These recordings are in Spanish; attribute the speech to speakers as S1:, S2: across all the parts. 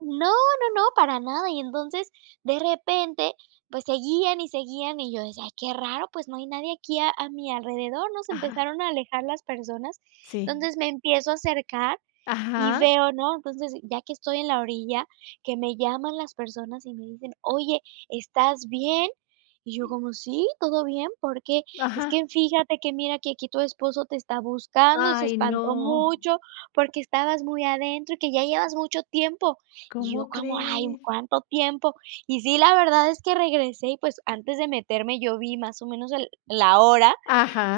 S1: No, no, no, para nada, y entonces de repente, pues seguían y seguían y yo decía: "Ay, qué raro, pues no hay nadie aquí a a mi alrededor", ¿no? Se
S2: Ajá.
S1: empezaron a alejar las personas,
S2: Sí.
S1: entonces me empiezo a acercar y
S2: Ajá.
S1: veo, ¿no? Entonces, ya que estoy en la orilla, que me llaman las personas y me dicen: "Oye, ¿estás bien?". Y yo como: "Sí, todo bien, ¿por qué?". "Es
S2: Ajá.
S1: que fíjate que mira que aquí tu esposo te está buscando y se
S2: Ay,
S1: espantó
S2: no.
S1: mucho porque estabas muy adentro y que ya llevas mucho tiempo". Y yo
S2: ¿Cómo
S1: como: "Ay,
S2: crees?
S1: cuánto tiempo". Y sí, la verdad es que regresé y, pues, antes de meterme, yo vi más o menos el la hora,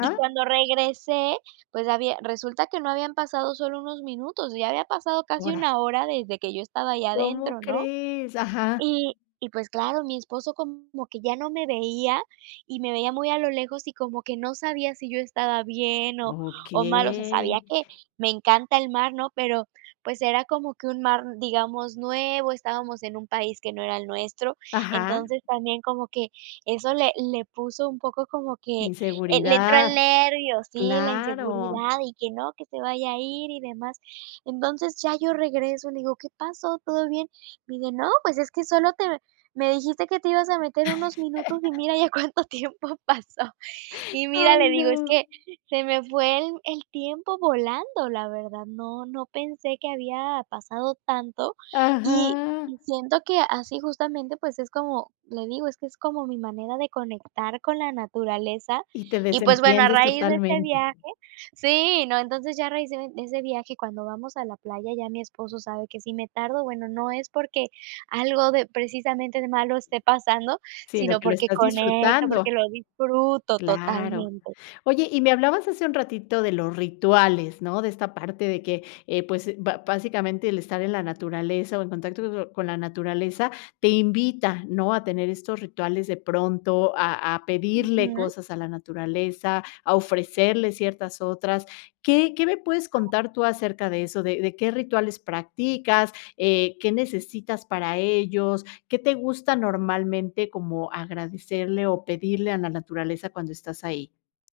S1: y cuando regresé, pues había resulta que no habían pasado solo unos minutos, ya había pasado casi
S2: Horas.
S1: una hora desde que yo estaba ahí
S2: ¿Cómo
S1: adentro, ¿no?
S2: crees? Ajá.
S1: Y y, pues claro, mi esposo como que ya no me veía y me veía muy a lo lejos y como que no sabía si yo estaba bien o
S2: Okey.
S1: o mal, o sea, sabía que me encanta el mar, ¿no? Pero pues era como que un mar, digamos, nuevo, estábamos en un país que no era el nuestro,
S2: Ajá.
S1: entonces también como que eso le le puso un poco como que, eh, le entró
S2: Inseguridad,
S1: el nervio, sí, la
S2: claro.
S1: inseguridad y que no, que se vaya a ir y demás. Entonces ya yo regreso, le digo: "¿Qué pasó? ¿Todo bien?" Me dice: "No, pues es que solo te me dijiste que te ibas a meter unos minutos y mira ya cuánto tiempo pasó". Y mira,
S2: Ay,
S1: le digo: "Es
S2: no.
S1: que se me fue el el tiempo volando, la verdad, no no pensé que había pasado tanto", y
S2: Ajá.
S1: siento que así justamente, pues es como, le digo: "Es que es como mi manera de conectar con la naturaleza"
S2: Y te
S1: y, pues, bueno, a
S2: desentiendes
S1: raíz de este
S2: totalmente.
S1: viaje sí, no, entonces ya a raíz de de ese viaje, cuando vamos a la playa, ya mi esposo sabe que si me tardo, bueno, no es porque algo de precisamente malo esté pasando,
S2: Sino
S1: sino
S2: que lo
S1: porque
S2: estás
S1: conecto, porque
S2: disfrutando.
S1: lo disfruto
S2: Claro.
S1: totalmente.
S2: Oye, y me hablabas hace un ratito de los rituales, ¿no? De esta parte de que, eh, pues, ba básicamente, el estar en la naturaleza o en contacto con la naturaleza te invita, ¿no? A tener estos rituales de pronto, a a pedirle
S1: Ujú.
S2: cosas a la naturaleza, a ofrecerle ciertas otras. ¿Qué qué me puedes contar tú acerca de eso, de de qué rituales practicas, eh, qué necesitas para ellos, qué te gusta normalmente como agradecerle o pedirle a la naturaleza cuando estás ahí?